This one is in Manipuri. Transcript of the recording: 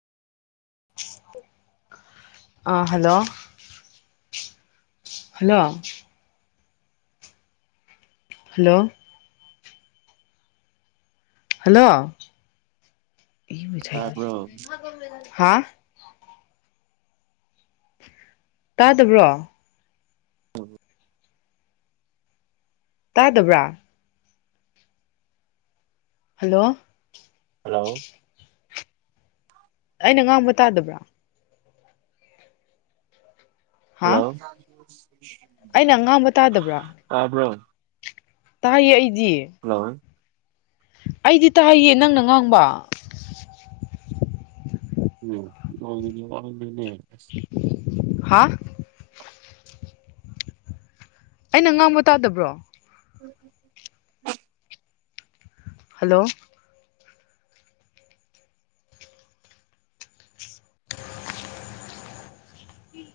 ꯑ ꯍꯜꯂꯣ ꯍꯜꯂꯣ ꯍꯜꯂꯣ ꯍꯜꯂꯣ ꯇꯥꯕ꯭ꯔꯣ ꯍꯥꯥ ꯇꯥꯗꯕ꯭ꯔꯣ ꯎꯝ ꯇꯥꯗꯕ꯭ꯔꯥ ꯍꯜꯂꯣ ꯍꯂꯣ ꯑꯩꯅ ꯉꯥꯡꯕ ꯇꯥꯗꯕ꯭ꯔꯥ ꯍꯥ ꯍꯜꯂꯣ ꯑꯩꯅ ꯑꯉꯥꯡꯕ ꯇꯥꯗꯕ꯭ꯔꯥ ꯇꯥꯕ꯭ꯔꯣ ꯇ ꯍꯜꯂꯣ ꯑꯩꯗꯤ ꯇꯥꯍꯩꯌꯦ ꯅꯪꯅ ꯉꯥꯡꯕ ꯎꯝꯅꯦ ꯍꯥ ꯑꯩꯅ ꯉꯥꯡꯕ ꯇꯥꯗꯕ꯭ꯔꯣ ꯎ ꯍꯂꯣ